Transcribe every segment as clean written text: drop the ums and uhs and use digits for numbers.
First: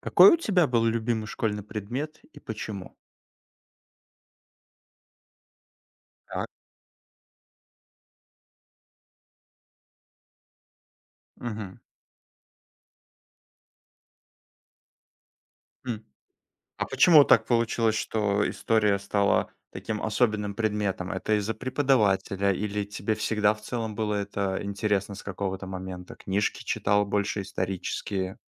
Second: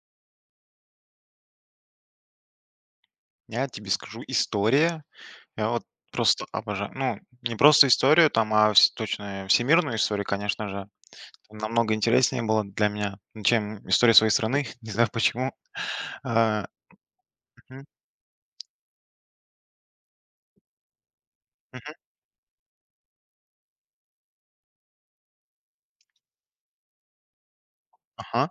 Какой у тебя был любимый школьный предмет и почему? Я тебе скажу, история. Я вот просто Так. обожаю. Ну, не просто историю там, а вс точно всемирную историю, конечно же. Мгм. Намного интереснее было для меня, ну, чем история своей страны. Не знаю почему. М. А, А почему так Мгм, получилось, что история стала таким особенным предметом? Это из-за мгм. преподавателя или тебе всегда в целом было это интересно с какого-то момента? Книжки читал больше исторические? Ага.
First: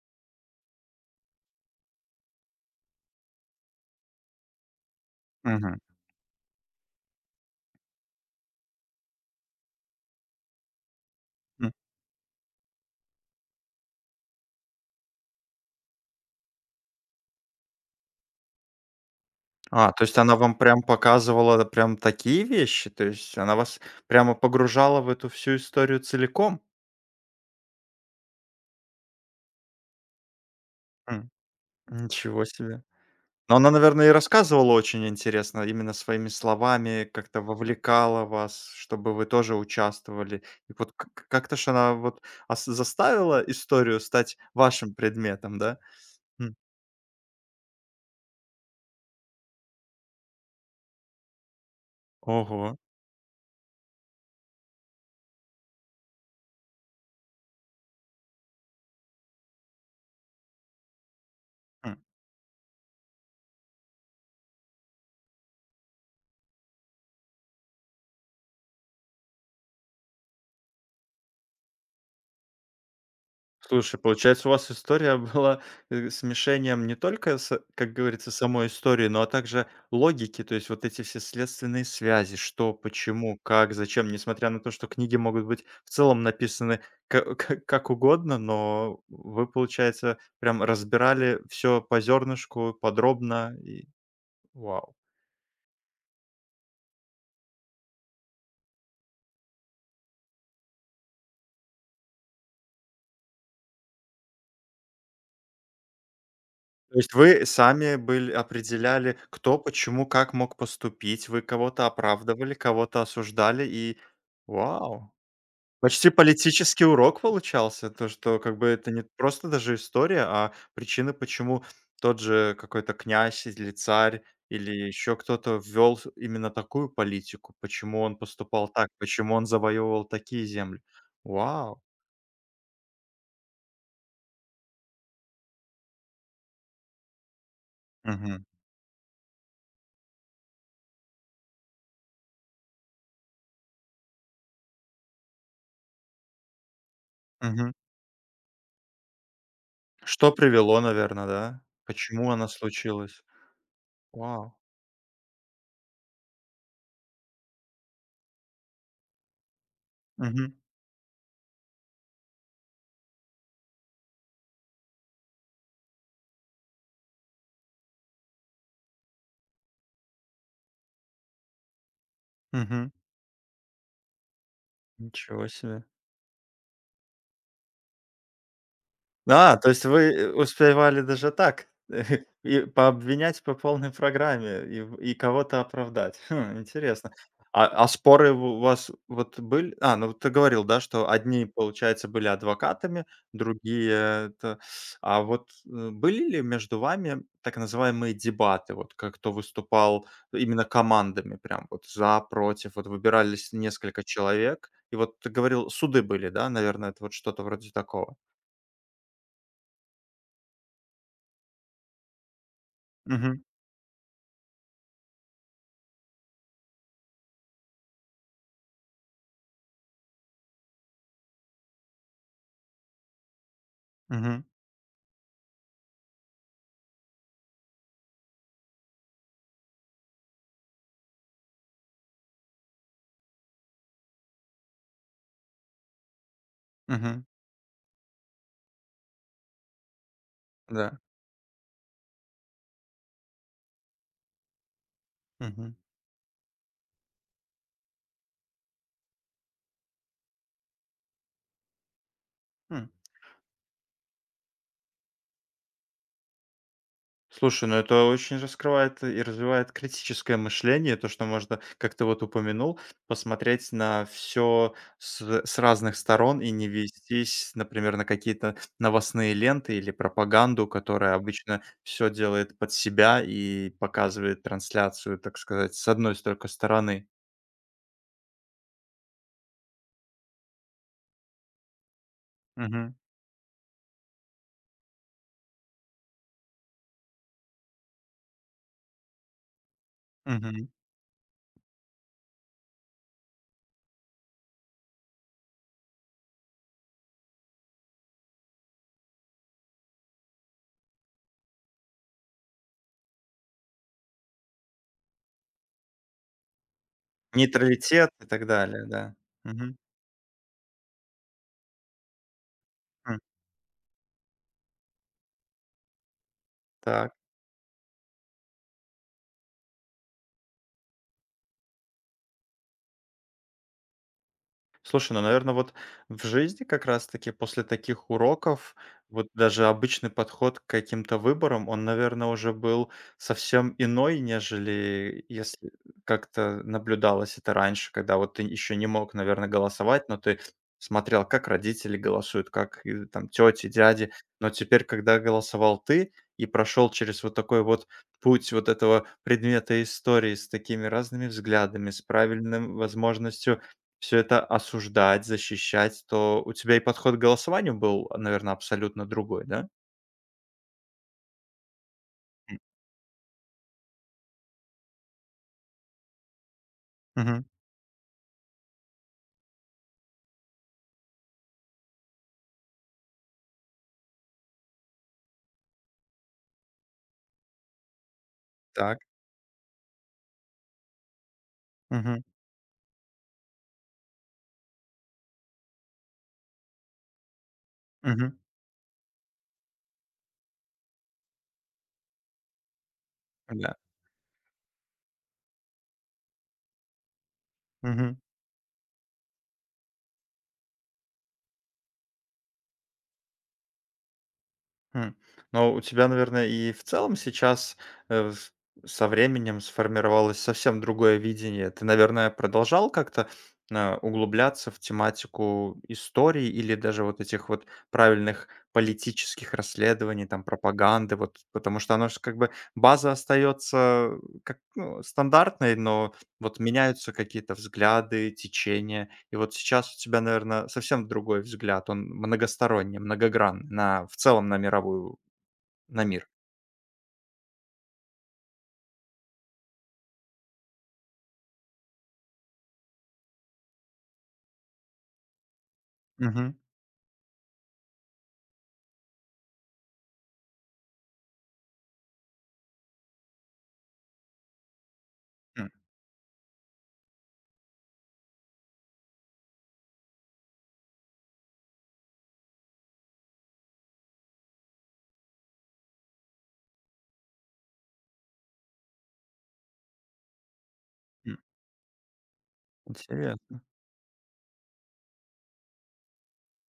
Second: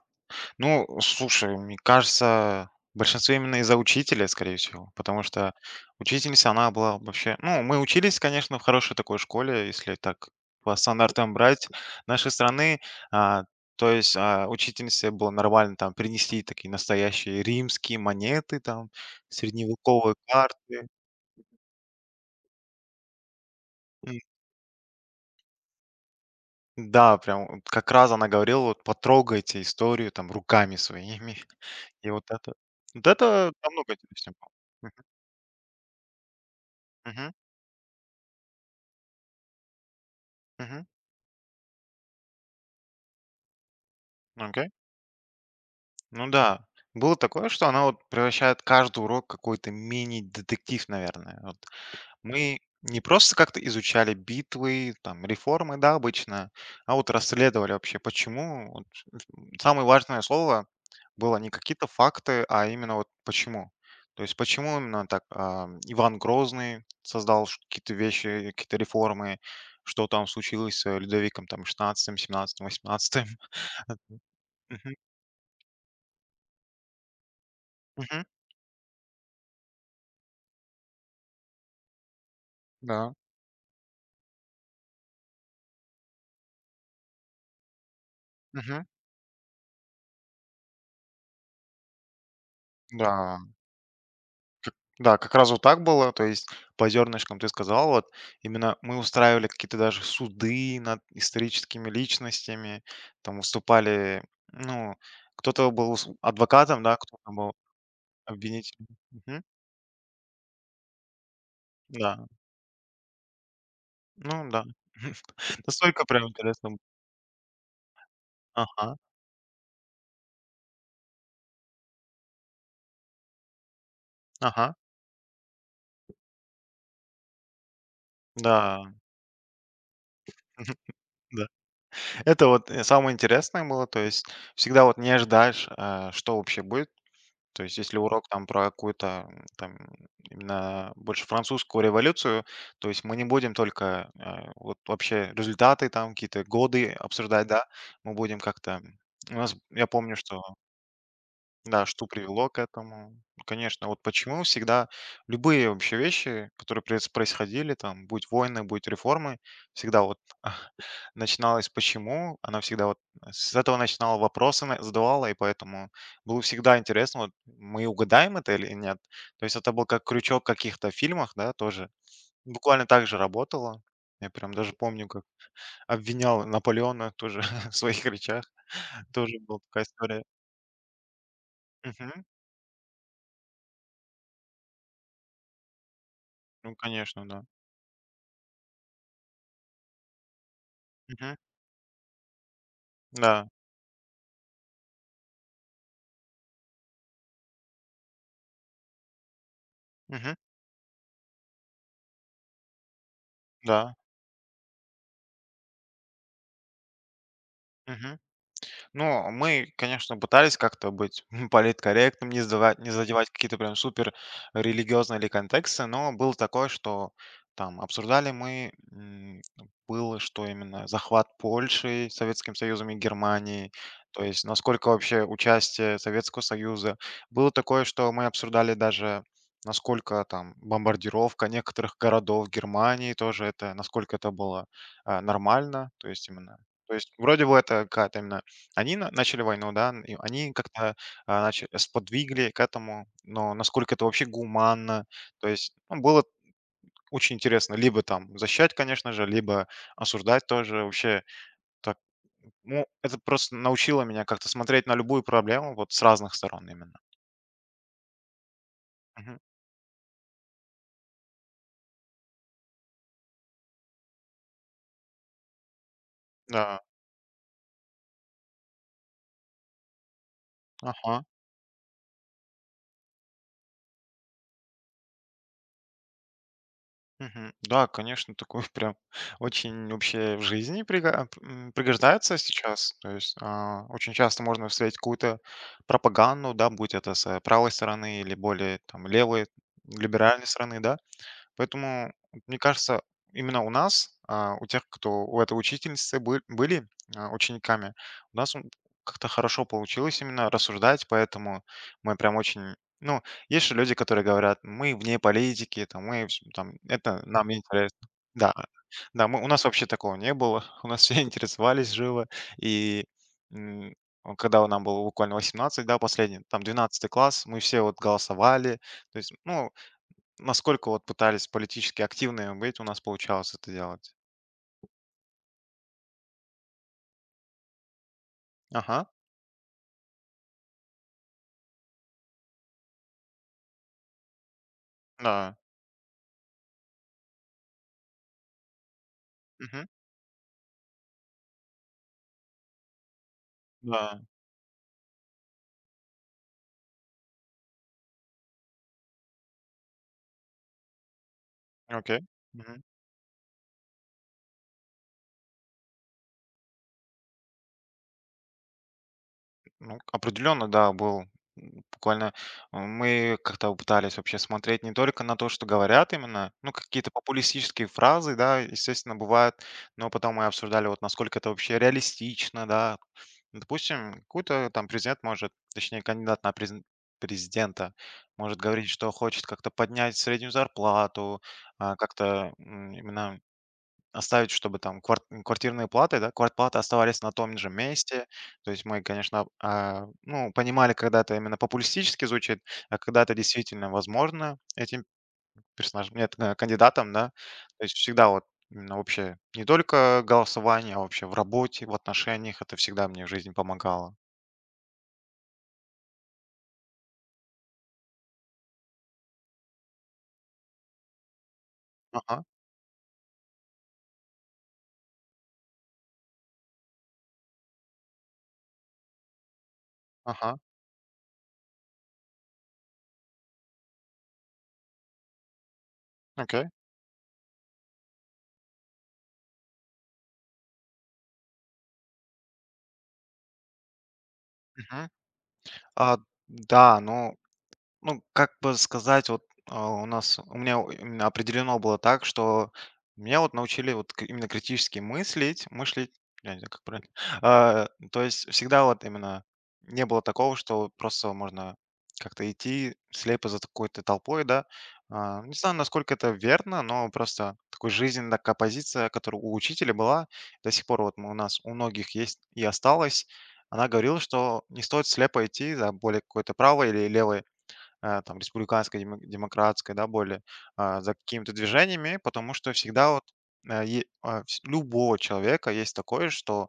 Ну, слушай, мне кажется, в большинстве именно из-за учителя, скорее всего, потому что Мгм. учительница, она была вообще... Ну, мы учились, конечно, в хорошей такой школе, если так по стандартам брать М. нашей страны. А, то есть учительнице было нормально там принести такие настоящие римские монеты, там, А, то средневековые есть она вам прям карты. показывала прям такие вещи? То есть она вас М. прямо погружала в эту всю историю целиком? Да, прям вот как раз она говорила, вот потрогайте историю там руками М. своими. И вот Ничего это... себе. Вот это Но она, намного наверное, и интереснее было. рассказывала Мгм, очень интересно, именно своими словами мгм, как-то вовлекала вас, чтобы вы тоже участвовали. И мгм. вот к к как-то ж она вот ас заставила историю стать Окей. вашим предметом, да? Ну М. да. Было такое, что она вот превращает каждый урок в какой-то мини-детектив, наверное. Вот мы Ого. не просто как-то изучали битвы, там, реформы, да, обычно, а вот расследовали вообще, почему. Вот самое важное слово было не какие-то факты, а именно вот почему. То есть почему именно так Иван Грозный создал какие-то вещи, какие-то реформы, что там случилось с Людовиком там XVI, XVII, XVIII. Слушай, получается, у вас Мгм, история была, смешением не только с как мгм. говорится, самой истории, но, а также логики. То есть вот эти все следственные связи: что, Да. почему, как, зачем. Несмотря на то, что книги могут быть в целом написаны ка ка как угодно, но вы, получается, прям разбирали все по зернышку, Да, подробно и вау. да, как раз вот так было. То есть по зернышкам ты сказал, вот именно мы устраивали какие-то даже суды над историческими личностями, там выступали, ну, кто-то был адвокатом, да, То есть кто-то вы был сами были обвинителем. определяли, Мгм. кто, почему, как мог поступить, вы кого-то Да, оправдывали, кого-то осуждали и ну да. вау! Настолько Почти прям интересно. было. политический урок получался, то, что как бы это Ага, не просто даже история, а причины, почему тот же какой-то князь или царь, или ага, еще кто-то ввел с именно такую политику, почему он поступал так, да. почему он завоевывал такие земли. Да. Вау! Это вот самое интересное было, то есть всегда вот не ожидаешь, что вообще будет. То есть если урок Мгм, там про какую-то, там именно больше французскую революцию, то есть мы не будем только, вот вообще результаты там, какие-то годы обсуждать, да, мгм. мы будем как-то у нас, я помню, Что что, привело, наверное да? да, что Почему она привело к этому. случилась? Конечно, вот почему Вау! всегда любые вообще вещи, которые происходили, там, будь войны, будь реформы, всегда вот Мгм, начиналась почему? Она всегда вот с этого начинала вопросы задавала, и поэтому было всегда интересно, вот мы угадаем это или нет. То есть это был как крючок в каких-то фильмах, да, тоже. Буквально мгм. так же работало. Я прям даже помню, как Ничего себе. обвинял Наполеона тоже в своих речах. Тоже А, была то такая есть вы, история. Успевали даже так Мгм. и пообвинять по полной программе и в и кого-то оправдать. Хм, Ну, интересно. конечно, да. А споры у вас вот были? А, ну вот ты говорил, да, что Мгм. одни, получается, были адвокатами, Да. другие это. А вот, были ли между вами так называемые дебаты? Вот как кто выступал Мгм. именно командами, прям вот за, против, вот выбирались Да. несколько человек? И вот ты говорил, суды были, да, наверное, это вот что-то вроде такого? Мгм. Ну, мы, конечно, пытались как-то быть политкорректным, не, задавать, не задевать какие-то прям супер религиозные или контексты, но было такое, что там обсуждали мы, было, что именно захват Польши Советским Союзом и Германии, то Мгм. есть насколько вообще участие Советского Союза. Было такое, что мы обсуждали даже насколько там бомбардировка некоторых городов Германии тоже это, насколько это было нормально, то есть именно то есть Мгм. вроде бы это какая-то именно они на начали войну, да, и они как-то, Да. Сподвигли к этому, но насколько это вообще гуманно, то есть, Мгм. ну, было очень интересно либо там защищать, конечно же, либо осуждать тоже. Вообще так, ну, М. это просто научило меня как-то смотреть на любую проблему вот с разных сторон именно. Слушай, ну это очень раскрывает и Мгм. развивает критическое мышление, то, что можно, как ты вот упомянул, посмотреть на все с разных сторон и не Да. вестись, например, на какие-то новостные ленты или пропаганду, которая Ага. обычно все делает под себя и показывает трансляцию, так сказать, с одной только стороны. Мгм. Да, конечно, такое прям очень вообще в жизни пригождается сейчас. Мгм. То есть очень часто можно встретить какую-то пропаганду, да, будь это с правой стороны или более там левой, либеральной Мгм. стороны, да. Поэтому, мне кажется, именно у нас, у тех, кто у этой учительницы были учениками, у нас как-то хорошо получилось именно рассуждать, поэтому мы прям очень. Ну, есть же люди, которые говорят, мы вне политики, там, мы там, это нам не интересно. Нейтралитет и так Да, далее, да. да, у нас Мгм. вообще такого не было, у нас все интересовались живо, и М. м, когда нам было буквально 18, да, последний, там двенадцатый Так. класс, мы все вот голосовали, то есть, ну, насколько вот пытались политически активными быть, у нас получалось это делать. Слушай, ну, наверное, вот в жизни как раз-таки после таких уроков Ага, вот даже обычный подход к каким-то выборам, он, наверное, уже был совсем иной, нежели да. если как-то наблюдалось это раньше, когда вот ты еще не мог, наверное, Мгм. голосовать, но ты смотрел, как родители голосуют, как и там тети, дяди. Да. Но теперь, когда голосовал ты и прошел через вот такой вот путь вот этого предмета истории с такими разными взглядами, с Окей. правильным Мгм. возможностью все это осуждать, защищать, то у тебя и подход к голосованию был, наверное, абсолютно другой, да? Ну, определенно, да, был. М, Буквально М. э, мы как-то пытались вообще смотреть не только на то, что говорят именно, ну, какие-то Мгм. популистические фразы, да, естественно, бывают, но потом мы обсуждали, вот насколько это вообще реалистично, да. Допустим, какой-то там президент может, точнее, кандидат на президента может говорить, Так. что хочет как-то поднять среднюю зарплату, Мгм. как-то именно оставить, чтобы там квартирные платы, да, квартплаты оставались на том же месте. Мгм. То есть мы, конечно, ну, понимали, когда это именно популистически звучит, а когда это Да. действительно возможно этим персонажам, нет, кандидатам, да. То есть Мгм. всегда вот именно вообще не только голосование, а вообще в работе, в отношениях. Это всегда мне в жизни помогало. Хм. Но у тебя, наверное, и в целом сейчас, с со временем сформировалось совсем другое видение. Ты, наверное, Ага, продолжал как-то, углубляться в тематику истории или даже вот этих вот правильных политических расследований, там, ага, пропаганды, вот, потому что оно же как бы база остается как, ну, стандартной, но вот окей. меняются какие-то взгляды, течения. И вот сейчас у тебя, наверное, совсем другой взгляд, он многосторонний, многогранный на в целом на Мгм. мировую на А, мир. да, ну, как бы сказать, вот, у нас у меня у именно определено было так, что меня вот научили вот к именно критически мыслить, я Мгм. не знаю, как правильно. То есть всегда вот именно не было такого, что просто можно как-то идти слепо за какой-то толпой, да. Не М, знаю, насколько это верно, но просто такой жизненная такая позиция, которая у учителя была, до сих пор вот у нас у многих есть и осталась. Она говорила, что не стоит слепо идти за более какой-то правой или левой там республиканской, демократской, да, более, за м. какими-то движениями, потому что всегда вот Интересно. Любого человека есть такое, что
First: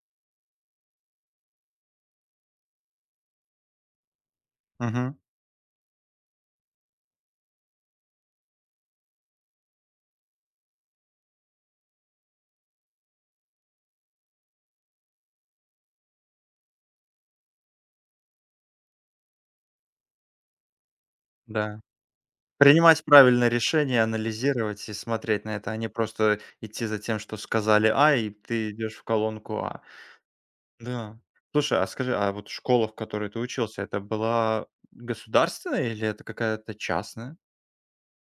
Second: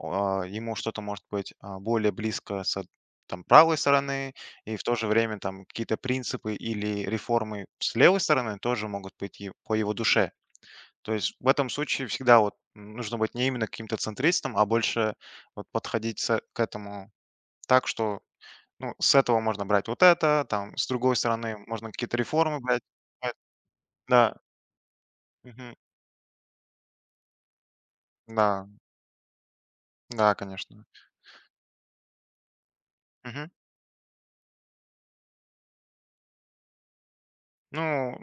ему что-то может быть более близко с там, правой стороны, и в то же Мгм. время там какие-то принципы или реформы с левой стороны тоже могут быть и по его душе. То есть в этом случае всегда вот нужно быть не именно каким-то центристом, а больше вот подходить к этому так, что ну, с этого можно брать вот это, там, с другой стороны Да. можно какие-то реформы брать. Принимать Э, правильное решение, да, анализировать и смотреть на это, мгм, а не просто идти за тем, что сказали "А", и да, ты идешь в колонку "А". да, конечно. Да. Слушай, а скажи, а вот школа, в которой ты Мгм. учился, это была государственная или это какая-то частная? Ну,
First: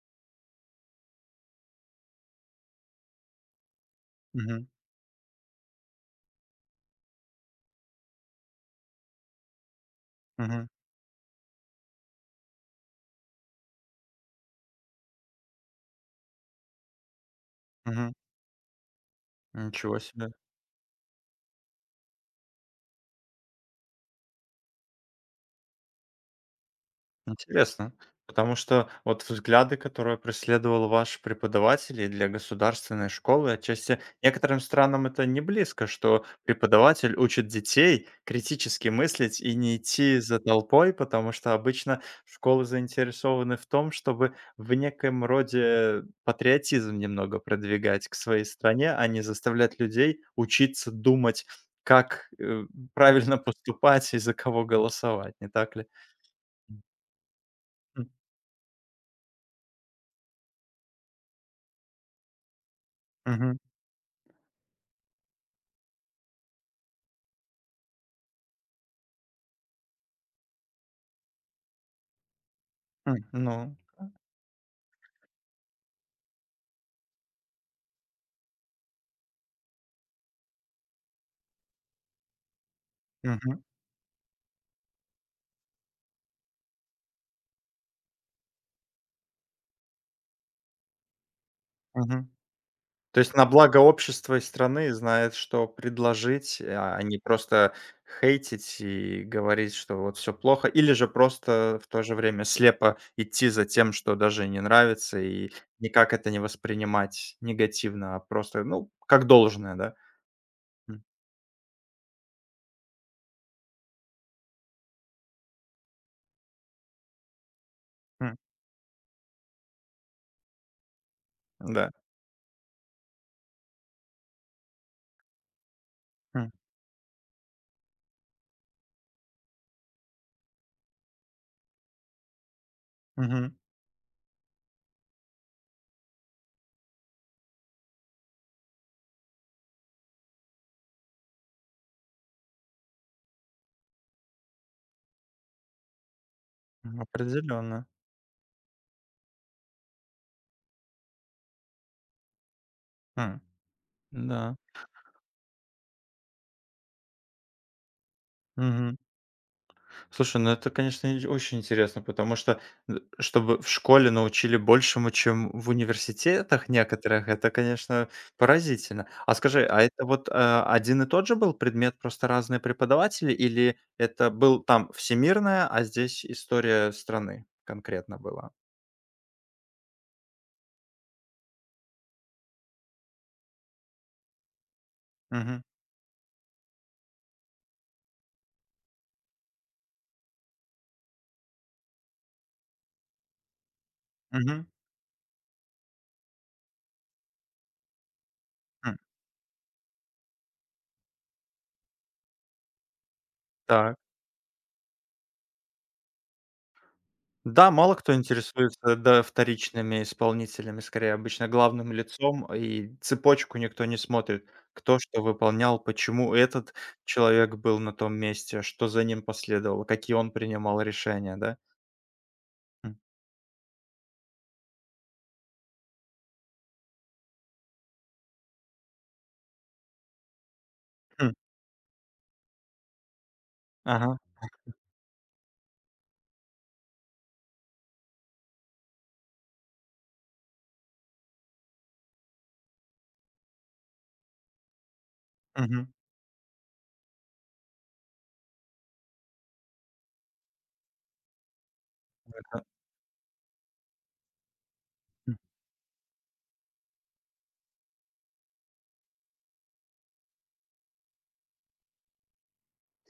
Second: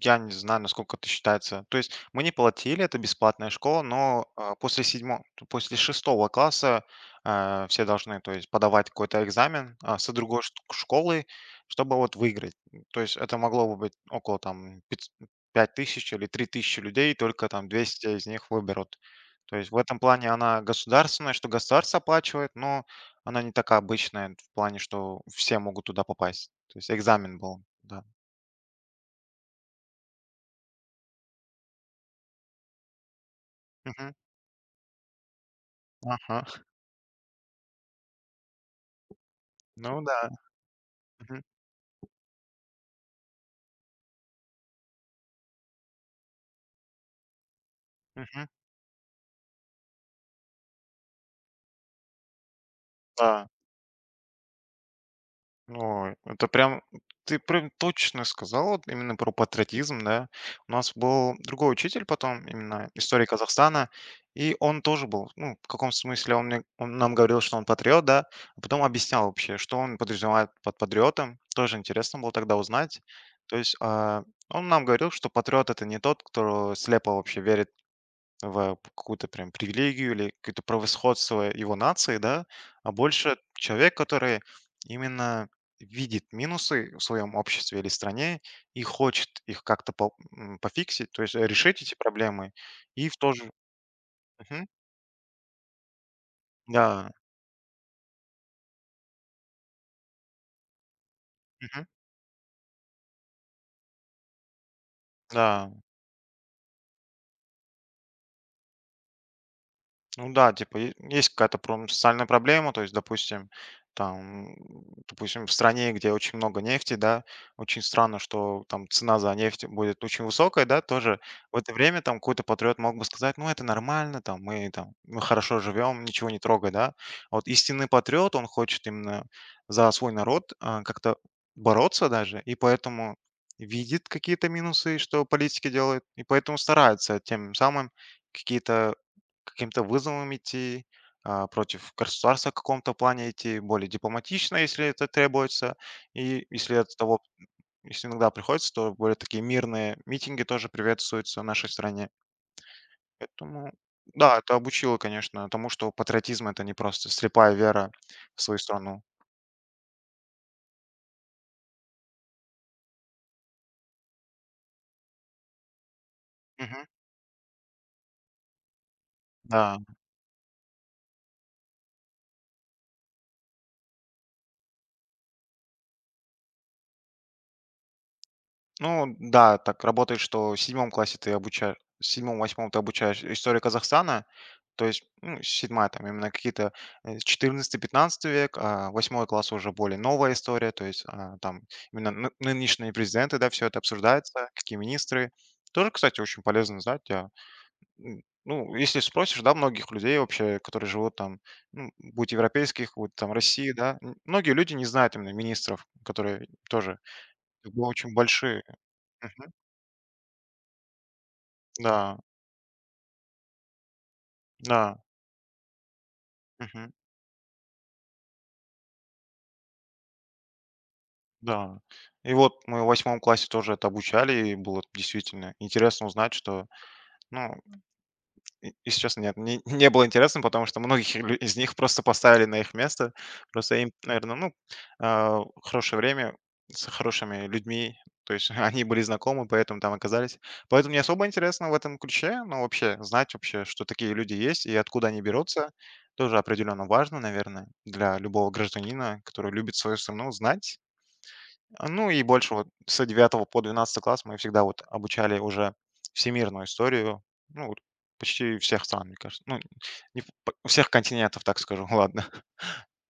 я не знаю, насколько это считается. То есть мы не платили, это бесплатная школа, но Мгм. после седьмого, после шестого класса все должны, то есть, подавать какой-то экзамен с другой Мгм. школы, чтобы вот выиграть. То есть это могло бы быть около там 5000 или 3000 людей, только там 200 Мгм. из них выберут. То есть в этом Ничего плане себе. она государственная, что государство оплачивает, но она не такая обычная в плане, что все могут туда попасть. То есть экзамен был, Интересно, да. потому что вот взгляды, которые преследовал ваш преподаватель и для государственной школы, отчасти некоторым странам это не близко, что Ага, преподаватель учит детей критически мыслить и не ну идти да. за толпой, потому Мгм, что обычно школы заинтересованы в том, чтобы в некоем роде патриотизм немного продвигать к своей мгм. стране, а не заставлять людей учиться думать, как правильно Да, поступать и за кого голосовать, не так ли? ну, это прям ты прям М, точно сказал вот именно про патриотизм, да. У нас был другой учитель потом, именно истории мгм. Казахстана, и он тоже был, ну, в каком смысле он нам говорил, что он патриот, да, а потом объяснял вообще, что он подразумевает под патриотом. Тоже интересно было тогда узнать. М, То есть, ну, он нам говорил, что патриот — это не тот, кто слепо вообще верит в какую-то прям привилегию или какое-то превосходство его нации, да, а больше мгм, человек, который именно видит минусы в своем обществе или стране и хочет их как-то пофиксить, то есть решить эти мгм. проблемы. И в То то есть на же. благо общества и Мгм. страны знает, что предложить, а Да. не просто хейтить и говорить, что вот все плохо, или же просто Мгм. в то же время слепо идти за тем, что даже не нравится, и Да. никак это не воспринимать негативно, а просто, ну, как должное, да? Ну да, типа е М, есть какая-то пром социальная проблема. То есть, допустим, там, допустим, в стране, где очень много нефти, да, очень странно, м, что там цена за нефть будет очень высокая, да, тоже. В это да, время там какой-то патриот мог бы сказать: "Ну, это нормально, там мы хорошо живем, ничего не м, трогай", да. А вот истинный патриот, он хочет именно за свой народ, как-то бороться даже, и поэтому видит какие-то минусы, что политики делают, и поэтому старается тем самым какие-то каким-то вызовом идти, против государства в каком-то плане идти, более дипломатично, если это требуется. И если от того, определенно. если иногда приходится, то более такие мирные митинги тоже приветствуются в нашей стране. Поэтому, да, это Да, обучило, конечно, тому, что патриотизм — это не просто слепая вера в свою мгм. страну. Слушай, ну это, конечно, и очень интересно, потому что, чтобы в школе научили большему, чем в университетах Мгм. некоторых, это, конечно, поразительно. А скажи, Да. а это вот один и тот же был предмет, просто разные преподаватели, или это был там всемирная, а здесь история страны конкретно была? Ну да, так работает, что в седьмом классе ты обучаешь, в седьмом, восьмом ты обучаешь историю Казахстана. То есть, ну, Угу. 7 там именно какие-то, XIV-XV век, а 8 класс уже более новая история. То есть, там именно ны нынешние президенты, да, все это обсуждается, Угу. какие министры. Тоже, кстати, очень полезно знать. Ну, если спросишь, да, многих людей вообще, которые живут там, ну, будь европейских, будь там России, да, многие люди не знают именно министров, которые тоже Да, как бы мало кто очень большие. интересуется, да, вторичными исполнителями, скорее обычно главным Да, лицом, и цепочку никто не смотрит. да, Кто что выполнял, почему этот мгм, человек был на том месте, что за ним последовало, какие он принимал решения, да? да. И вот мы в М, восьмом классе тоже это обучали, и было действительно интересно узнать, что, ну, И если честно, нет, не было интересно, потому что многих хм, лю из них просто поставили на их место. Просто им, ага, наверное, ну, хорошее время с хорошими людьми, то есть они были знакомы, поэтому там оказались. Поэтому не особо интересно в этом ключе, но вообще знать вообще, что такие люди есть и откуда они берутся, мгм. тоже определенно важно, наверное, для любого гражданина, который любит свою страну, знать. Ну и больше Это вот с девятого по двенадцатый класс мы всегда вот обучали уже всемирную историю, ну, вот почти всех стран, мне кажется. Ну, не всех континентов, так скажу, ладно.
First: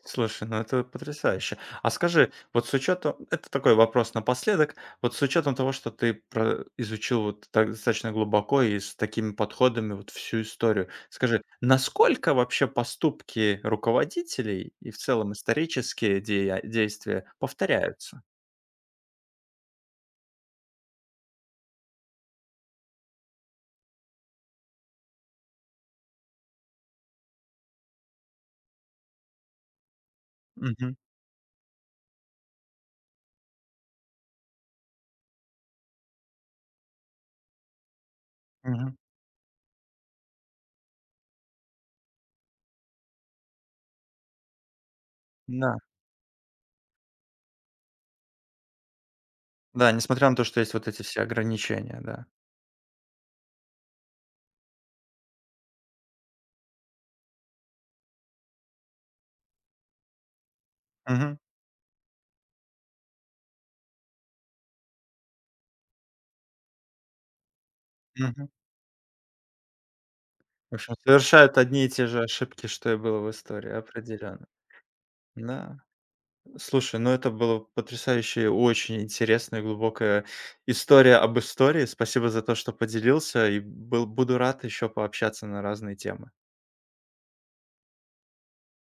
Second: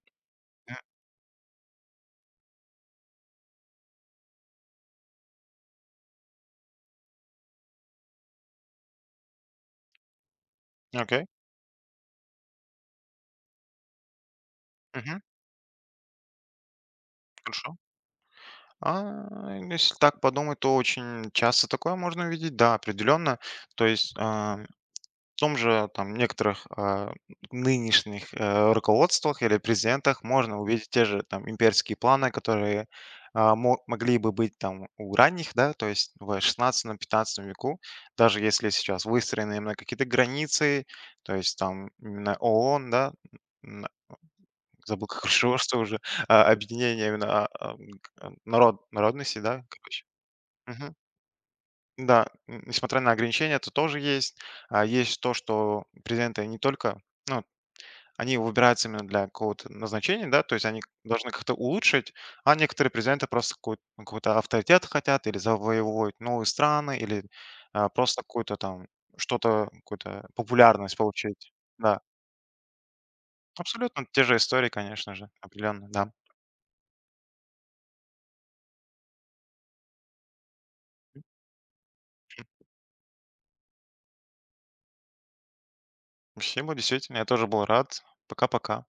Слушай, ну это потрясающе. А скажи, вот с учетом, это такой вопрос напоследок, вот с учетом того, что ты изучил вот так достаточно глубоко и с такими подходами вот всю историю, Окей. скажи, насколько вообще поступки руководителей и в Мгм. целом исторические действия Хорошо. повторяются? А, Если так подумать, то очень часто такое можно увидеть, да, определенно. То есть в том же там некоторых нынешних руководствах или президентах можно увидеть Мгм. те же там имперские планы, которые могли бы быть там у ранних, да, то есть в шестнадцатом-пятнадцатом веку, даже если Мгм. сейчас выстроены именно какие-то границы, то есть там именно ООН, да, н- забыл, как Да, что уже, объединение именно народности, да, да, короче. несмотря на то, что есть вот эти все ограничения, Да, да. н несмотря на ограничения, это тоже есть. А есть то, что президенты не только ну, они выбираются именно для какого-то назначения, да, то есть они должны Мгм. как-то улучшить, а некоторые президенты просто какой ну, какой-то авторитет хотят или завоевывают новые страны, или, просто Мгм. какую-то там что-то, какую-то В общем, популярность получить. совершают одни и Да, те же ошибки, что и было в истории, абсолютно те же определенно. истории, конечно же, Да. определенно, да. Слушай, ну это было потрясающе, очень интересная, глубокая история об истории. Спасибо за то, что поделился, и буду рад еще пообщаться на разные темы. Спасибо, действительно, я тоже был рад. Пока-пока.